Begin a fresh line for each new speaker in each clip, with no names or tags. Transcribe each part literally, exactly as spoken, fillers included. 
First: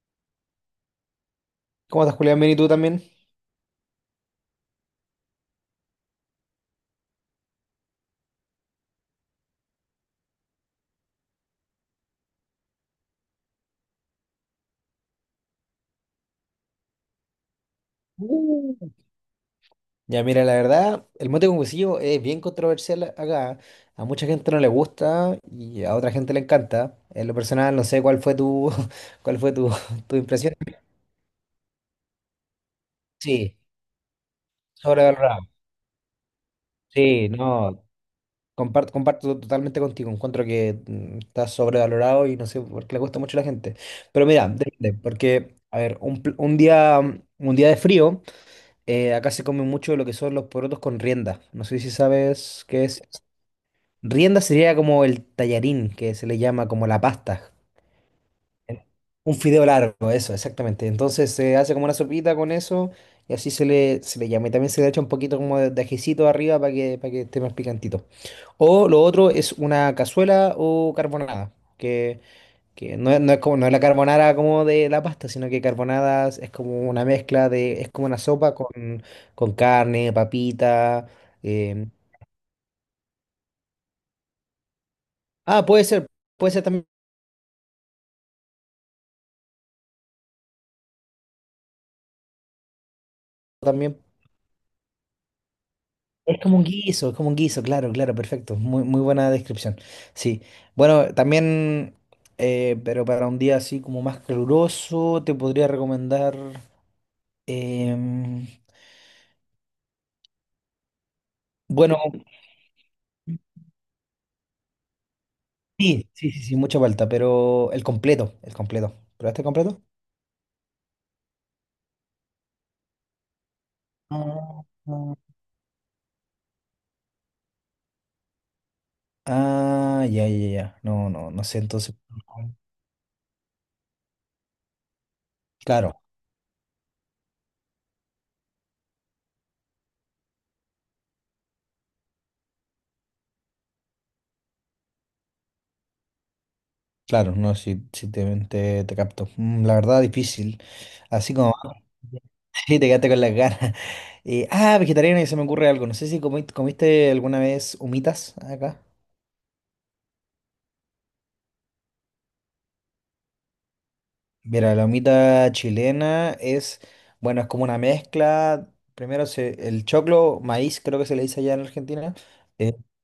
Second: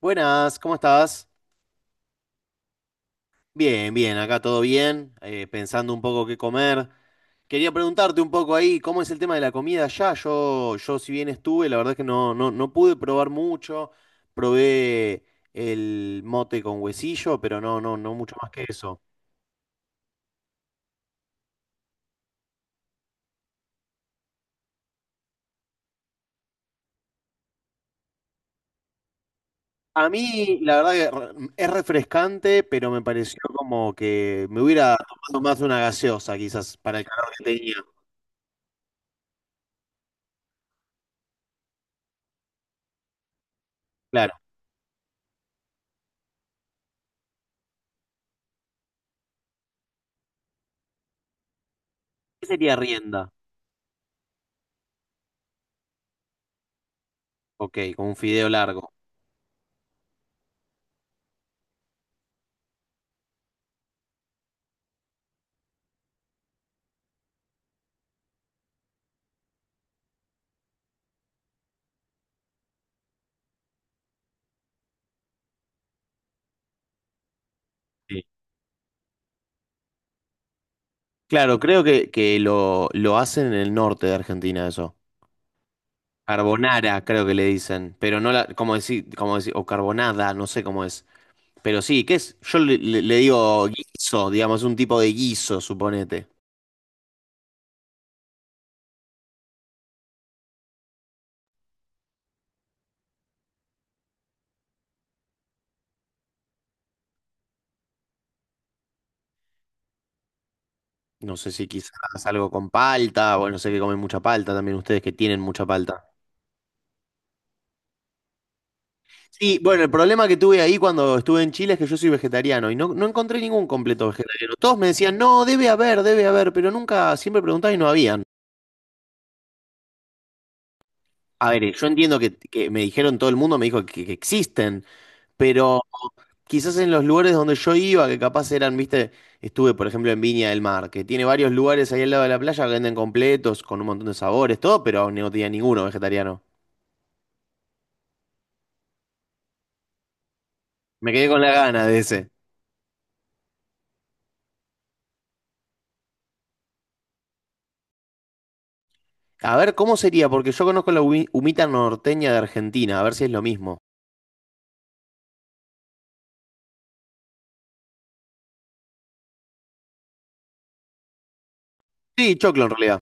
Buenas, ¿cómo estás?
¿Cómo estás, Julián? Bien, ¿y tú también?
Bien, bien, acá todo bien, eh, pensando un poco qué comer. Quería preguntarte un poco ahí, ¿cómo es el tema de la comida allá? Yo, yo si bien estuve, la verdad es que no, no, no pude probar mucho. Probé el mote con huesillo, pero no, no, no mucho más que
Uh.
eso.
Ya, mira, la verdad, el mote con huesillo es bien controversial acá. A mucha gente no le gusta y a otra gente le encanta. En lo personal, no sé cuál fue tu, cuál fue tu,
A
tu impresión.
mí, la verdad que re- es refrescante, pero me pareció
Sí,
como que me hubiera tomado
sobrevalorado.
más una gaseosa, quizás, para el calor
Sí,
que tenía.
no, comparto, comparto totalmente contigo. Encuentro que mm, está sobrevalorado y no sé por qué le gusta mucho a la gente. Pero
Claro.
mira, depende, porque, a ver, un, pl- un día, un día de frío, eh, acá se come mucho lo que son los porotos con rienda. No sé si
¿Qué
sabes
sería
qué es.
rienda?
Rienda sería como el tallarín, que se le llama como la pasta.
Ok, con un fideo largo.
Un fideo largo, eso, exactamente. Entonces se hace como una sopita con eso y así se le, se le llama. Y también se le echa un poquito como de, de ajicito arriba para que, para que esté más picantito. O lo otro es una cazuela o carbonada, que, que no, es- no es como, no es la carbonara como de la pasta, sino que carbonada es como una mezcla de, es como una
Sí.
sopa con, con carne, papita.
Claro, creo
eh,
que, que lo, lo hacen en el norte de Argentina eso.
Ah, puede ser, puede ser también.
Carbonara, creo que le dicen, pero no la, como decir, como decir, o carbonada, no sé cómo es. Pero sí, ¿qué es? Yo le, le- le digo
También
guiso, digamos, un tipo de guiso, suponete.
es como un guiso, es como un guiso, claro, claro, perfecto. Muy, muy buena descripción. Sí. Bueno, también, eh, pero para un día así como más caluroso, te podría recomendar. em,
No sé si
bueno,
quizás algo con palta, bueno, sé que comen mucha palta también ustedes que tienen mucha palta.
sí, sí, sí, sí, mucha falta, pero el completo, el completo. ¿Probaste el
Sí, bueno,
completo?
el problema que tuve ahí cuando estuve en Chile es que yo soy vegetariano y no, no encontré ningún completo vegetariano.
Ah,
Todos me decían, no, debe haber, debe haber, pero nunca, siempre preguntaba y no había. ¿No?
ah, ya, ya, ya. No, no, no
A
sé,
ver, eh, yo
entonces.
entiendo que, que me dijeron, todo el mundo me dijo que, que existen, pero
Claro.
quizás en los lugares donde yo iba, que capaz eran, viste, estuve por ejemplo en Viña del Mar, que tiene varios lugares ahí al lado de la playa que venden completos, con un montón de sabores, todo, pero no tenía ninguno vegetariano.
Claro, no, si, si te, te, te capto. Mm, La verdad, difícil.
Me quedé
Así
con la
como...
gana de ese.
Sí, te quedaste con las ganas. Eh, ah, vegetariana y se me ocurre algo. No sé si comi- comiste alguna vez humitas acá.
A ver, ¿cómo sería? Porque yo conozco la humi- humita norteña de Argentina, a ver si es lo mismo.
Mira, la humita chilena es, bueno, es como una mezcla. Primero se, el choclo, maíz, creo que se le dice allá en Argentina.
Sí, choclo en realidad.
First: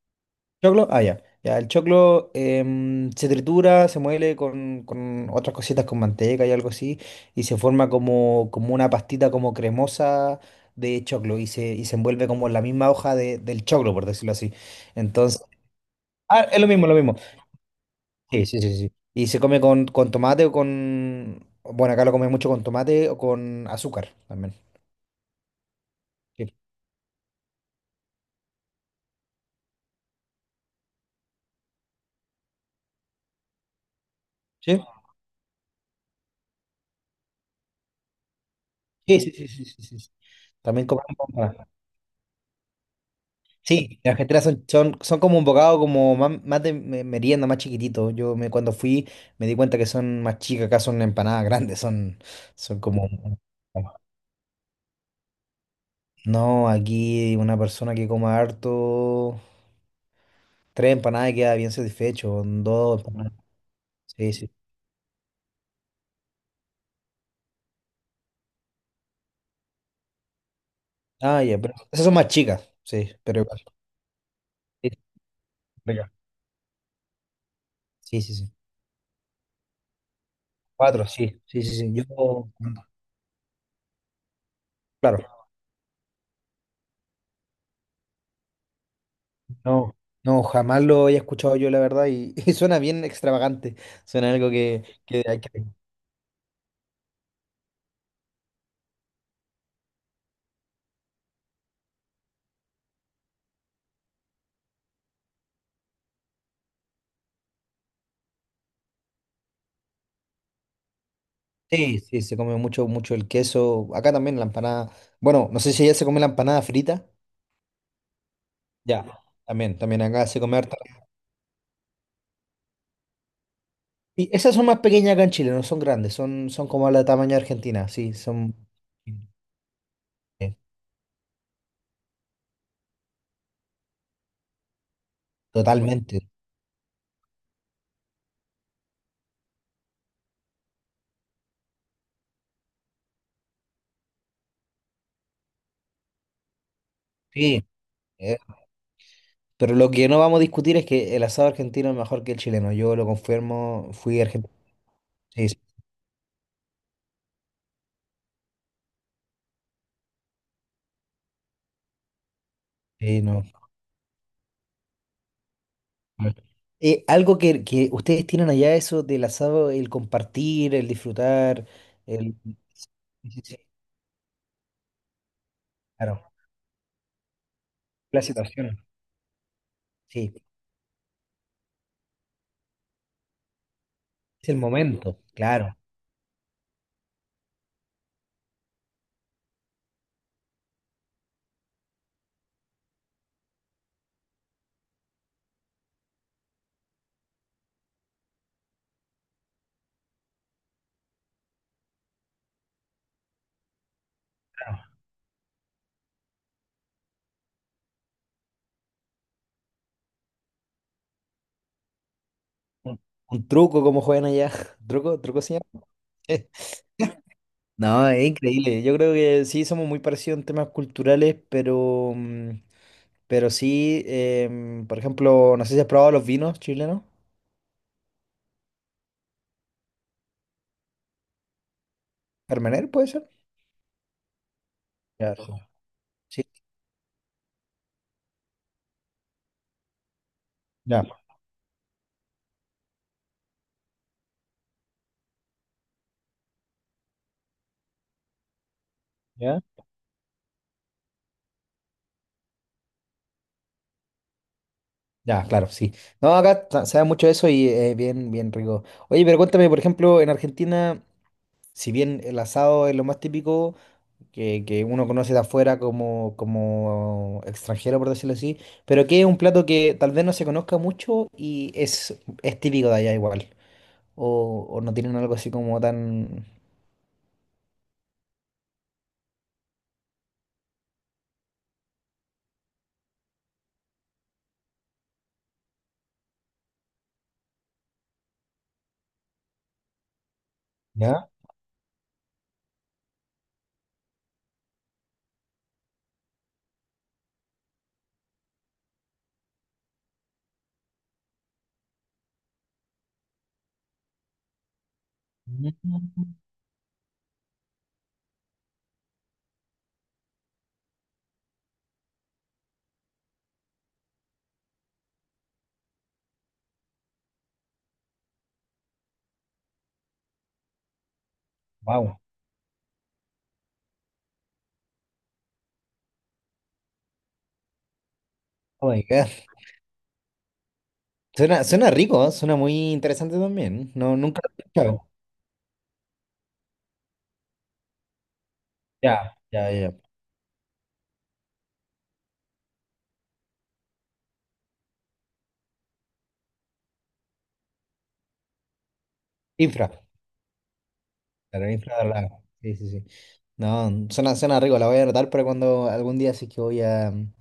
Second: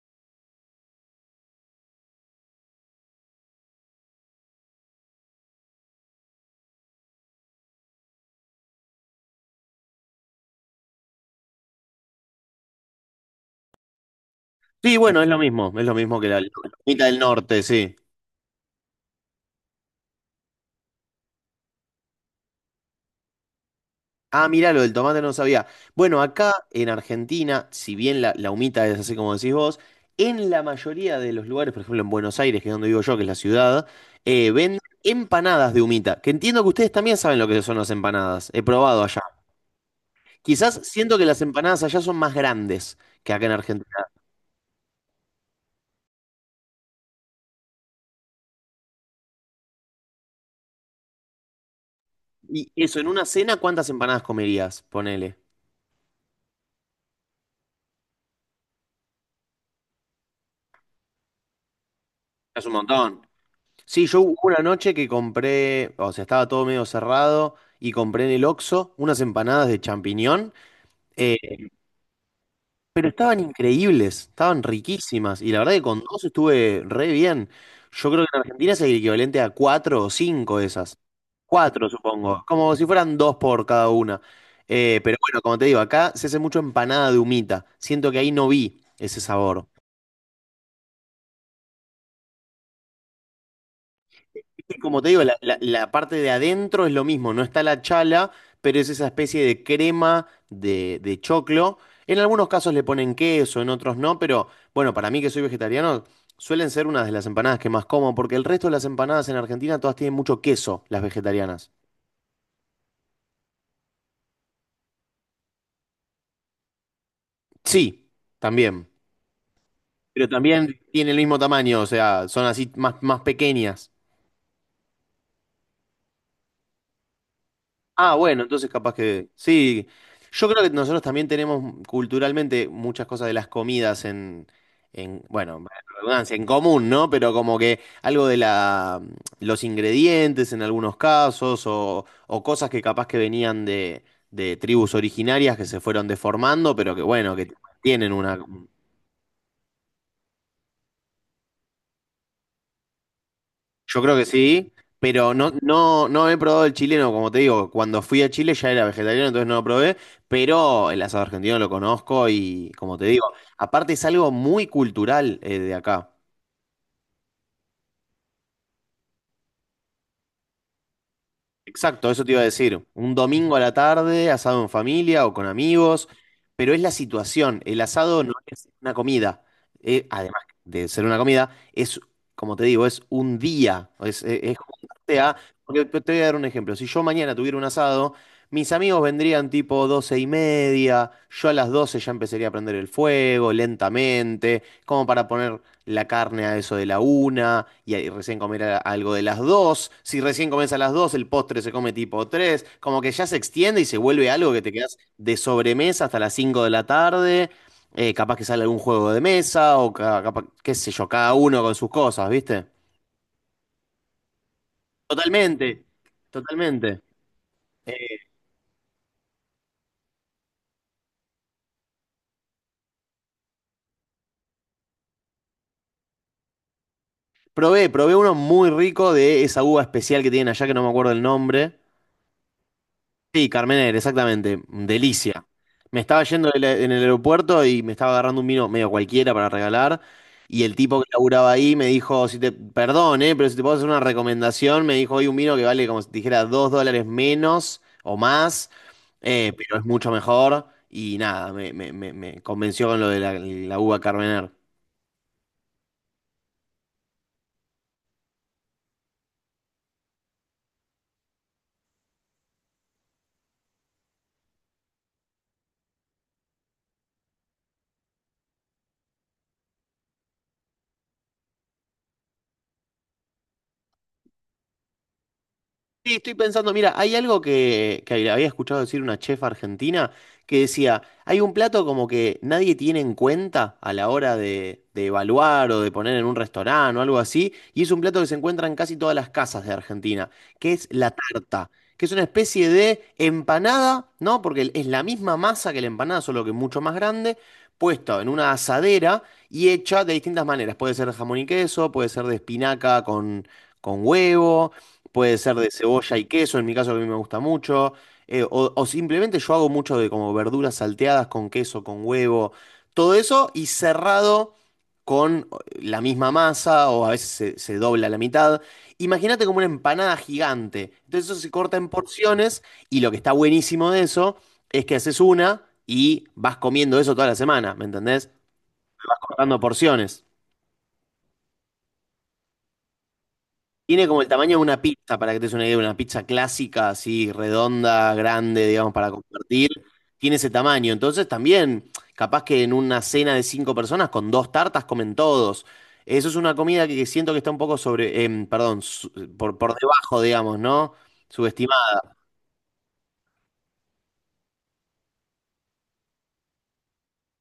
Choclo, ah, ya. Ya, el choclo, em, se tritura, se muele con, con otras cositas, con manteca y algo así, y se forma como, como una pastita como cremosa de choclo y se, y se envuelve como en la misma hoja de- del choclo, por decirlo así.
Sí, bueno, es lo
Entonces,
mismo, es lo mismo que la,
ah,
la
es lo mismo, lo
humita
mismo.
del norte, sí.
Sí, sí, sí, sí. Y se come con, con tomate o con, bueno, acá lo comen mucho con tomate o con azúcar
Ah,
también.
mirá, lo del tomate no lo sabía. Bueno, acá
Sí,
en Argentina, si bien la, la humita es así como decís vos, en la mayoría de los lugares, por ejemplo en Buenos Aires, que es donde vivo yo, que es la ciudad, eh, venden empanadas de humita, que entiendo que ustedes también saben lo que son las empanadas. He probado allá.
sí, sí, sí, sí, sí, sí, sí.
Quizás
También
siento que las
comemos.
empanadas allá son más grandes que acá en
Sí,
Argentina.
las cajeteras son, son, son como un bocado como más, más de me- merienda, más chiquitito. Yo me, cuando fui me di cuenta que son más chicas, acá son empanadas grandes, son,
Y
son
eso, en
como...
una cena, ¿cuántas empanadas comerías? Ponele.
No, aquí una persona que coma harto, tres empanadas y queda bien satisfecho,
Es un
dos
montón.
empanadas.
Sí, yo
Sí,
hubo
sí.
una noche que compré, o sea, estaba todo medio cerrado y compré en el Oxxo unas empanadas de champiñón. Eh,
Ah, ya, pero esas son más chicas,
pero
sí,
estaban
pero igual.
increíbles, estaban
Sí,
riquísimas. Y la verdad que con
rica.
dos estuve re bien. Yo
Sí,
creo
sí,
que en
sí.
Argentina es el equivalente a cuatro o cinco de esas.
Cuatro, sí, sí, sí,
Cuatro,
sí.
supongo.
Yo,
Como si fueran dos por cada una. Eh, pero bueno,
claro.
como te digo, acá se hace mucho empanada de humita. Siento que ahí no vi ese sabor.
No, no, jamás lo había escuchado yo, la verdad, y y suena bien extravagante. Suena algo
Y
que,
como te digo,
que
la,
hay que...
la- la parte de adentro es lo mismo, no está la chala, pero es esa especie de crema de, de choclo. En algunos casos le ponen queso, en otros no, pero bueno, para mí que soy vegetariano, suelen ser una de las empanadas que más como, porque el resto de las empanadas en Argentina todas tienen mucho queso, las vegetarianas.
Sí, sí, se come mucho, mucho el queso. Acá también la empanada. Bueno, no sé si allá se come la empanada frita.
Sí, también.
Ya, también, también acá
Pero
se come harta.
también tienen el mismo tamaño, o sea, son así más, más pequeñas.
Y esas son más pequeñas acá en Chile, no son grandes, son, son como la tamaño de Argentina, sí,
Ah, bueno,
son
entonces capaz que sí. Yo
eh,
creo que nosotros también tenemos culturalmente muchas cosas de las comidas en, en, bueno,
totalmente.
redundancia, en común, ¿no? Pero como que algo de la, los ingredientes en algunos casos o, o cosas que capaz que venían de, de tribus originarias que se fueron deformando, pero que bueno, que
Sí.
tienen una.
eh, Pero lo que no vamos a discutir es que el asado argentino es mejor que el chileno. Yo lo confirmo,
Yo creo
fui
que
argentino.
sí, pero
Sí,
no,
sí,
no, no he probado el chileno, como te digo, cuando fui a Chile ya era vegetariano, entonces no lo probé, pero el asado argentino lo conozco y, como te
sí,
digo,
no.
aparte es algo muy cultural, eh, de acá.
Mm. Eh, algo que, que ustedes tienen allá, eso del asado, el compartir, el disfrutar,
Exacto, eso te
el...
iba a decir.
Sí,
Un
sí,
domingo
sí,
a la tarde, asado en familia o con amigos,
claro,
pero es la situación. El
la
asado no es
situación,
una comida. Eh,
sí,
además de ser una comida, es, como te digo, es un día. Es, es-
es
es
el momento,
juntarte a.
claro,
Porque te te voy a dar un ejemplo. Si yo mañana tuviera un asado, mis amigos vendrían tipo doce y media. Yo a las doce ya empezaría a prender el fuego lentamente, como para poner la carne a eso de la una y ahí recién comer a- algo de las dos. Si recién comes a las dos, el postre se come tipo tres. Como que ya se extiende y se vuelve algo que te
claro.
quedas de sobremesa hasta las cinco de la tarde. Eh, capaz que sale algún juego de mesa o ca- capaz, qué sé yo, cada uno con sus cosas, ¿viste?
Un, un truco como juegan allá, ¿truco, truco se
Totalmente,
llama?
totalmente.
No,
Eh,
es increíble, yo creo que sí somos muy parecidos en temas culturales, pero, mm, pero sí, em, por ejemplo, no sé si has probado los vinos chilenos.
probé, probé uno muy rico de esa uva especial que tienen allá que no me acuerdo el nombre.
Carmener, ¿puede ser?
Sí, Carmener, exactamente.
Ya, sí,
Delicia. Me estaba
sí,
yendo del- en el aeropuerto y me estaba agarrando un vino medio cualquiera para regalar. Y el tipo
ya.
que laburaba ahí me dijo, si te, perdón, eh, pero si te puedo hacer una recomendación, me dijo, hay un vino que vale como si te dijera dos dólares menos o más, eh,
¿Ya?
pero es mucho mejor. Y nada, me, me- me- me convenció con lo de la, la uva Carmener.
Ya, claro, sí. No, acá ta- se da mucho eso y es bien, bien rico. Oye, pero cuéntame, por ejemplo, en Argentina, si bien el asado es lo más típico que, que uno conoce de afuera como, como extranjero, por decirlo así, pero que es un plato que tal vez no se conozca mucho y es, es típico de allá igual. O, o no tienen algo así como
Sí, estoy
tan...
pensando, mira, hay algo que, que había escuchado decir una chef argentina que decía, hay un plato como que nadie tiene en cuenta a la hora de, de evaluar o de poner en un restaurante o algo así, y es un plato que se encuentra en casi todas las casas de Argentina, que es la
¿Ya?
tarta, que es una especie de empanada, ¿no? Porque es la misma masa que la empanada, solo que mucho más grande, puesto en una asadera y hecha de distintas maneras. Puede ser de jamón y queso, puede ser de espinaca con, con huevo. Puede ser de cebolla y queso, en mi caso que a mí me gusta mucho. eh, o, o simplemente yo hago mucho de como verduras salteadas con queso, con huevo, todo eso y cerrado con la misma masa, o a veces se, se dobla la mitad. Imagínate como una empanada gigante. Entonces eso se corta en
Wow.
porciones y lo que está buenísimo de eso es que haces una y vas comiendo eso toda la semana, ¿me entendés?
Oh my God.
Cortando porciones.
Suena, suena rico, ¿eh? Suena muy interesante también.
Tiene
No,
como el
nunca lo
tamaño de
he
una
escuchado.
pizza, para que te des una idea, una pizza clásica, así, redonda, grande, digamos, para
Ya,
compartir.
ya, ya.
Tiene ese tamaño. Entonces también, capaz que en una cena de cinco personas, con dos tartas comen todos. Eso es una comida que siento que está un poco sobre, em, perdón, su- por, por
Infra.
debajo, digamos, ¿no?
La Ninfa de Orlando. Sí, sí, sí. No, suena, suena rico, la voy a anotar para cuando algún día sí que voy a mm,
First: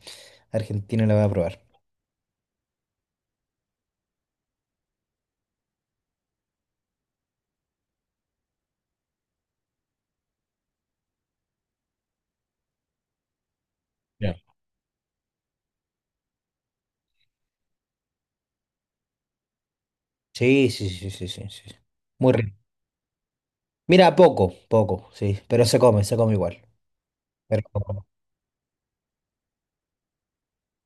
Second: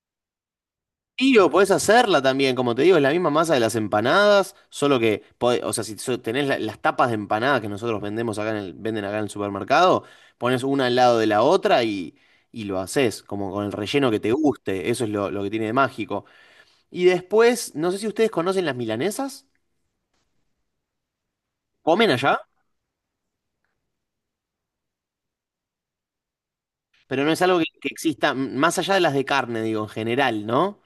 Argentina la voy a
Sí, o
probar.
podés hacerla también, como te digo, es la misma masa de las empanadas, solo que, pode- o sea, si so- tenés la- las tapas de empanadas que nosotros vendemos acá en el, venden acá en el supermercado, pones una al lado de la otra y, y lo haces, como con el relleno que te
Ya.
guste, eso es lo, lo que tiene de mágico. Y después, no sé si ustedes conocen las milanesas,
Sí, sí, sí, sí, sí, sí.
comen
Muy
allá,
rico. Mira, poco, poco, sí, pero se come, se come igual.
pero no es algo
Pero
que, que exista, m- más allá de las de carne, digo, en general, ¿no?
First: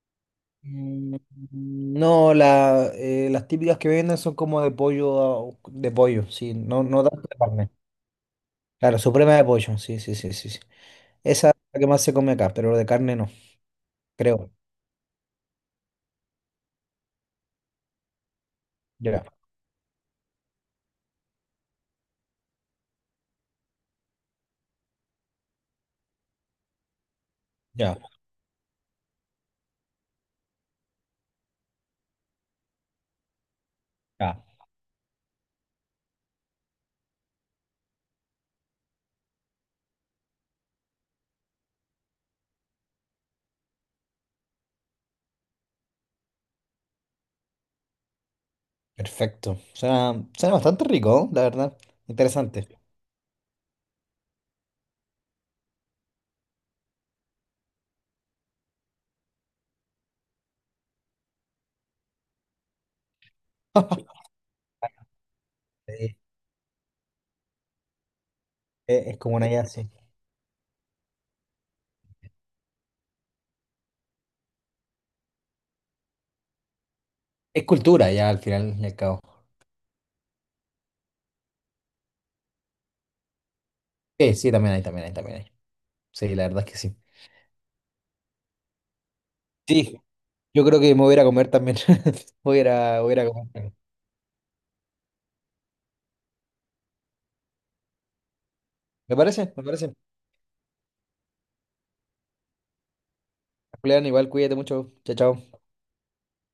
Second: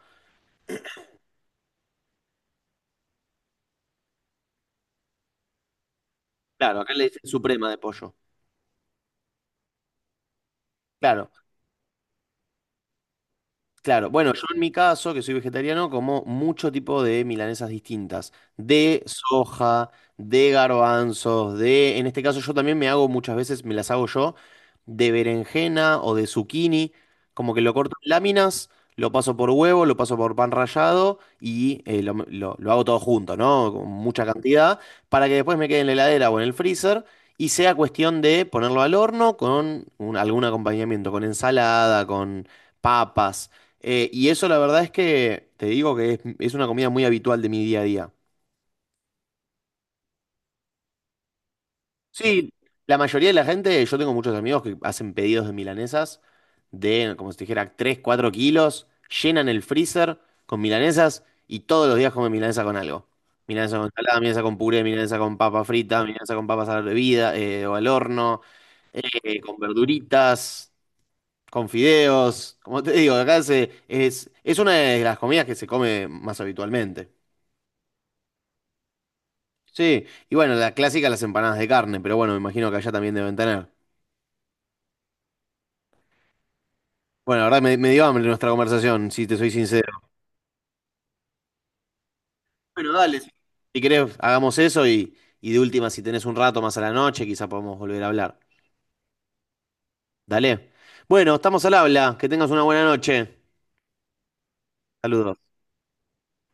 Mm, no, la, eh, las típicas que venden son como de pollo, ah, de pollo, sí,
Claro,
no,
acá le
no tanto
dicen
de
suprema
carne.
de pollo.
Claro, suprema de pollo, sí, sí, sí, sí, sí.
Claro.
Esa es la que más se come acá, pero de carne no,
Claro, bueno, yo
creo.
en mi caso, que soy vegetariano, como mucho tipo de milanesas distintas, de
Ya,
soja, de garbanzos, de, en este caso yo también me hago muchas veces, me las hago yo, de berenjena o de zucchini, como que lo corto
ya,
en láminas, lo paso por huevo, lo paso por pan rallado y, eh, lo, lo- lo hago todo junto, ¿no? Con mucha
ya.
cantidad, para que después me quede en la heladera o en el freezer. Y sea cuestión de ponerlo al horno con un- algún acompañamiento, con ensalada, con papas, eh, y eso la verdad es que te digo que es, es una comida muy habitual de mi día a día.
Perfecto. Suena, suena bastante rico, ¿no? La verdad.
Sí,
Interesante.
la mayoría de la gente, yo tengo muchos amigos que hacen pedidos de milanesas de, como si te dijera, tres cuatro kilos, llenan el freezer con milanesas y todos los días comen milanesa con algo. Milanesa con ensalada, milanesa con puré, milanesa con papa frita,
Sí,
milanesa con papas a la bebida, eh, o al horno,
Es, es como
eh,
una
con
idea así.
verduritas, con fideos. Como te digo, acá se- es, es una de las comidas que se come más habitualmente.
Es cultura ya al final y al cabo.
Sí, y bueno, la clásica, las empanadas de carne, pero bueno, me imagino que allá también deben tener.
Sí, sí, también hay, también hay, también hay. Sí, la verdad es que sí.
Bueno, la verdad me, me dio hambre nuestra conversación, si te soy sincero.
Sí, yo creo que me voy a ir a comer también. Voy a ir
Bueno,
a, voy a
dale.
ir a
Si
comer.
si querés, hagamos eso y, y de última, si tenés un rato más a la noche, quizá podemos volver a hablar.
¿Me parece? ¿Me parece?
Dale. Bueno, estamos al habla. Que tengas una buena noche.
Julián, igual cuídate mucho. Chao,
Saludos.
chao.